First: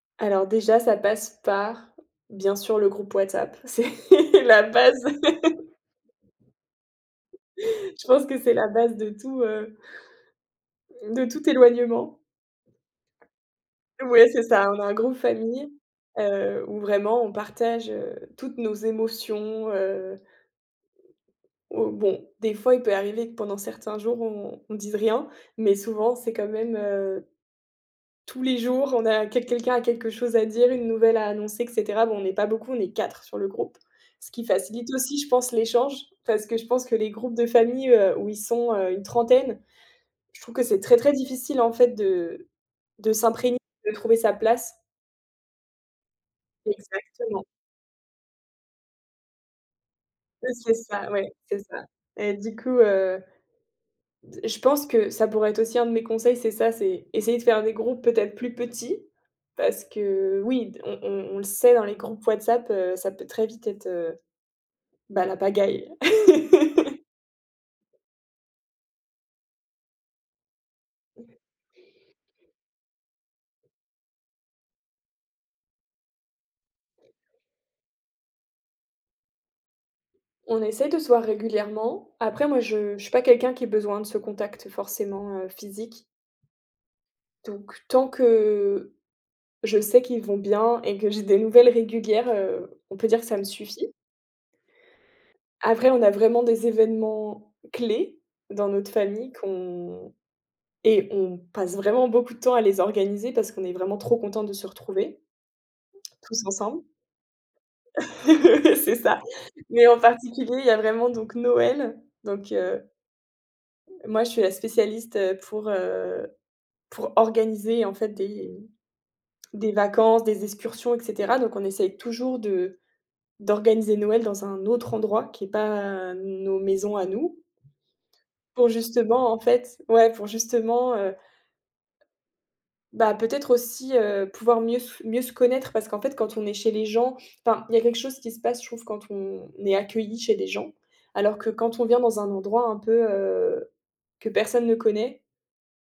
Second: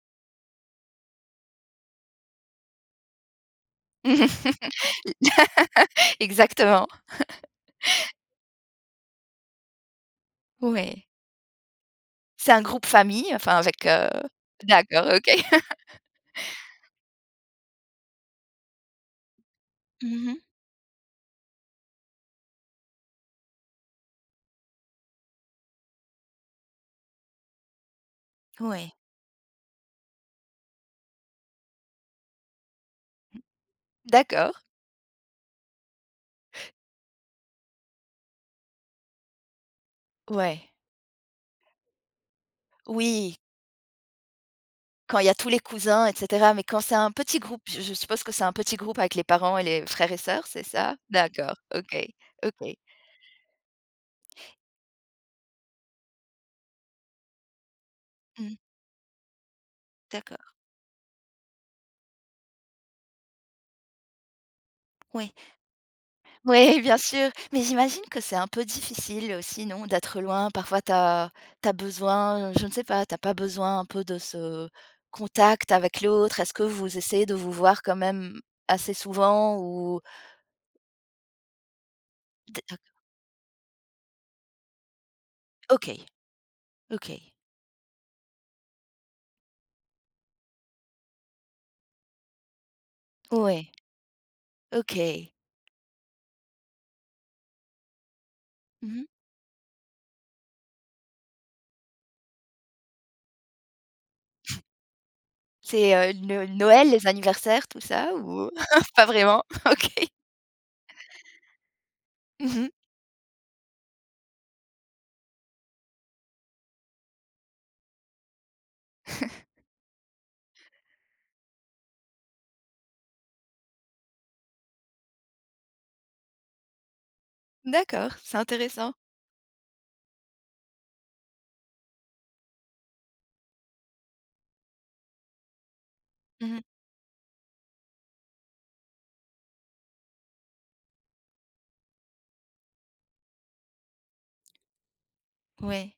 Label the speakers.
Speaker 1: Alors déjà, ça passe par, bien sûr, le groupe WhatsApp, c'est
Speaker 2: L
Speaker 1: la base.
Speaker 2: exactement.
Speaker 1: Je pense que c'est la base de tout, heu
Speaker 2: Ouais.
Speaker 1: de tout éloignement.
Speaker 2: C'est un groupe famille, enfin avec, heu,
Speaker 1: Ouais c'est ça, on a un
Speaker 2: d'accord,
Speaker 1: groupe
Speaker 2: OK.
Speaker 1: famille, heu, où vraiment on partage, heu, toutes nos émotions, heu
Speaker 2: Mmh mh.
Speaker 1: Oh, bon, des fois, il peut arriver que pendant certains jours on on dise rien, mais souvent c'est quand même, heu, tous les jours,
Speaker 2: Oui.
Speaker 1: on a quel quelqu'un a quelque chose à dire, une nouvelle à annoncer et cetera. Bon, on n'est pas beaucoup, on est 4 sur
Speaker 2: Mmh.
Speaker 1: le groupe. Ce qui
Speaker 2: D'accord.
Speaker 1: facilite aussi, je pense, l'échange parce que je pense que les groupes de famille, heu, où ils sont, heu, une trentaine, je trouve que
Speaker 2: Ouais.
Speaker 1: c'est très, très difficile, en fait, de de
Speaker 2: Oui.
Speaker 1: s'imprégner, de trouver sa place.
Speaker 2: Quand il y a tous les cousins et cetera, mais quand c'est un petit
Speaker 1: Exactement.
Speaker 2: groupe, je je suppose que c'est un petit groupe avec les parents et les frères et sœurs,
Speaker 1: Oui,
Speaker 2: c'est
Speaker 1: c'est
Speaker 2: ça?
Speaker 1: ça, ouais,
Speaker 2: D'accord,
Speaker 1: c'est ça.
Speaker 2: OK,
Speaker 1: Et du
Speaker 2: OK.
Speaker 1: coup, heu, d je pense que ça pourrait être aussi un de mes conseils, c'est ça, c'est essayer de faire des groupes, peut-être, plus
Speaker 2: Mmh.
Speaker 1: petits, parce que,
Speaker 2: D'accord.
Speaker 1: oui, d on on on le sait, dans les groupes WhatsApp, heu, ça peut très vite être, heu, bah,
Speaker 2: Oui.
Speaker 1: la pagaille.
Speaker 2: Ouais, bien sûr, mais j'imagine que c'est un peu difficile aussi, non, d'être loin? Parfois tu as tu as besoin, je ne sais pas, tu as pas besoin un peu de ce contact avec l'autre? Est-ce que vous essayez de vous voir quand même assez souvent ou?
Speaker 1: On essaie de se voir régulièrement. Après moi
Speaker 2: D'ac
Speaker 1: je je suis pas quelqu'un qui ait besoin de ce contact forcément, heu, physique.
Speaker 2: OK. OK.
Speaker 1: Donc tant que je sais qu'ils vont bien et que j'ai des nouvelles régulières, heu, on peut dire que ça me
Speaker 2: Ouais,
Speaker 1: suffit.
Speaker 2: OK.
Speaker 1: Après, on a vraiment des événements clés dans notre
Speaker 2: Mmh mh.
Speaker 1: famille qu'on et on passe vraiment beaucoup de temps à les organiser parce qu'on est vraiment trop contents de se retrouver
Speaker 2: C'est, heu,
Speaker 1: tous
Speaker 2: No
Speaker 1: ensemble.
Speaker 2: Noël, les anniversaires, tout ça? Ou au
Speaker 1: C'est
Speaker 2: pas
Speaker 1: ça.
Speaker 2: vraiment?
Speaker 1: Mais en
Speaker 2: OK.
Speaker 1: particulier, il y a vraiment donc Noël, donc
Speaker 2: Mmh mh.
Speaker 1: heu, moi je suis la spécialiste, heu, pour, heu, pour organiser, en fait, des des vacances, des excursions et cetera. Donc on essaye toujours de d'organiser Noël dans un autre endroit qui est pas nos maisons à nous
Speaker 2: D'accord, c'est
Speaker 1: pour,
Speaker 2: intéressant.
Speaker 1: justement, en fait ouais, pour justement, heu bah, peut-être aussi, heu, pouvoir mieux s mieux se connaître parce qu'en fait quand on est
Speaker 2: Mmh mh.
Speaker 1: chez les gens enfin, il y a quelque chose qui se passe, je trouve, quand on est accueilli chez des gens, alors que quand on vient dans un endroit un peu, heu, que personne ne connaît
Speaker 2: Ouais.